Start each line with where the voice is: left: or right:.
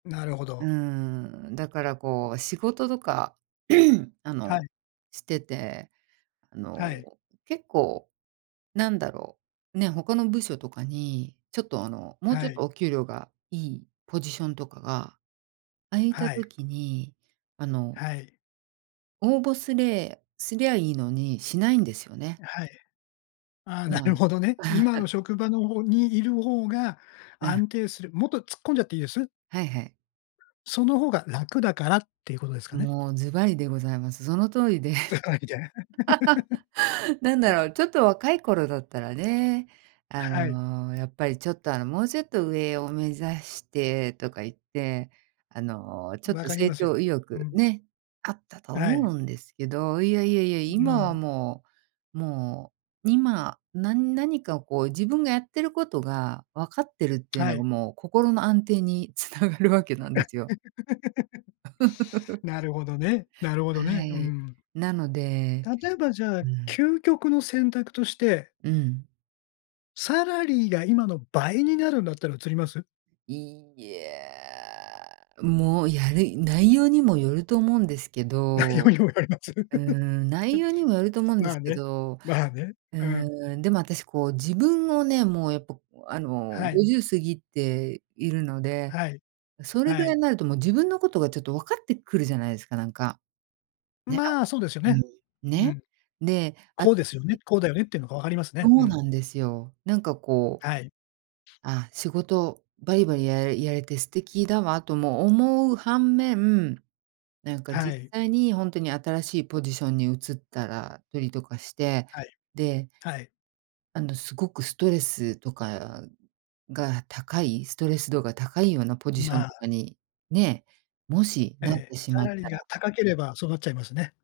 left: なるほ
right: う
left: ど。
right: ーん、だからこう仕事とか、あ
left: はい。
right: の、してて、あ
left: は
right: の、
left: い。
right: 結構なんだろう、ね、他の部署とかにちょっと、あの、もう
left: は
right: ちょっと
left: い。
right: お給料がいいポジションとかが空いた
left: はい。
right: 時にあの
left: はい。
right: 応募すれすりゃいいのにしないんですよね。
left: はい。あ、
right: う
left: なる
right: ん。
left: ほどね。今 の職場の方にいる方が
right: うん。
left: 安定するもっと突っ込んじゃっていいです？
right: はいはい。
left: その方が楽だからっていうことですかね。
right: もう、ズバリでございます。その通りで。
left: ズバリじゃあ
right: なん
left: う
right: だ
left: ん。
right: ろう、ちょっと若い頃だったらね、あ
left: はい。
right: の、やっぱりちょっと、あの、もうちょっと上を目指してとか言って、あの、ちょっ
left: 分
right: と
left: かり
right: 成
left: ますよ。
right: 長意
left: う
right: 欲
left: ん。
right: ね、あったと
left: は
right: 思
left: い。
right: うんですけど、いやいやいや、
left: う
right: 今は
left: ん。
right: もう、もう今、な何かをこう自分がやってることが、わかってるっていう
left: は
right: のが
left: い。
right: もう、心の安定につながるわけなんですよ。
left: なるほどね、なるほど
right: は
left: ね。う
right: い。
left: ん。
right: なので
left: 例えば、じゃあ、
right: うん。
left: 究極の選択として
right: うん。
left: サラリーが今の倍になるんだったら移ります？
right: いや、もうやる内容にもよると思うんですけ
left: 内容
right: ど。
left: にもよります？あ、う、
right: うーん、内容にもよると思う
left: う
right: ん
left: ん、
right: で
left: まあ
right: すけ
left: ね
right: ど、
left: まあね、
right: う
left: うん。
right: ーん、でも、あたしこう自分をね、もうやっぱあの、
left: は
right: ご
left: い。
right: じゅう過ぎているので、
left: はい、
right: それ
left: は
right: ぐらい
left: い。
right: になるともう、自分のことがちょっとわかってくるじゃないですか、なんか。ね、あ
left: まあ、そうですよ
right: う
left: ね。
right: ん。
left: う
right: ね。
left: ん。
right: で、あ
left: こ
right: た
left: うですよね
right: し
left: こうだよねっていうのが分かります
right: そ
left: ね。う
right: う
left: ん。
right: なんですよ。なんか、こう、
left: はい。
right: あ、仕事バリバリややれて素敵だわとも思う反面、なんか
left: は
right: 実
left: い。
right: 際にほんとに、新しいポジションに移ったら、よりとかして、
left: はい。
right: で
left: はい。
right: あの、すごくストレスとかが高い、ストレス度が高いようなポジショ
left: ま
right: ンと
left: あ。
right: かに、ね、もしなっ
left: ええ、
right: てし
left: サ
right: まっ
left: ラリー
right: た
left: が
right: ら
left: 高ければそうなっちゃいますね。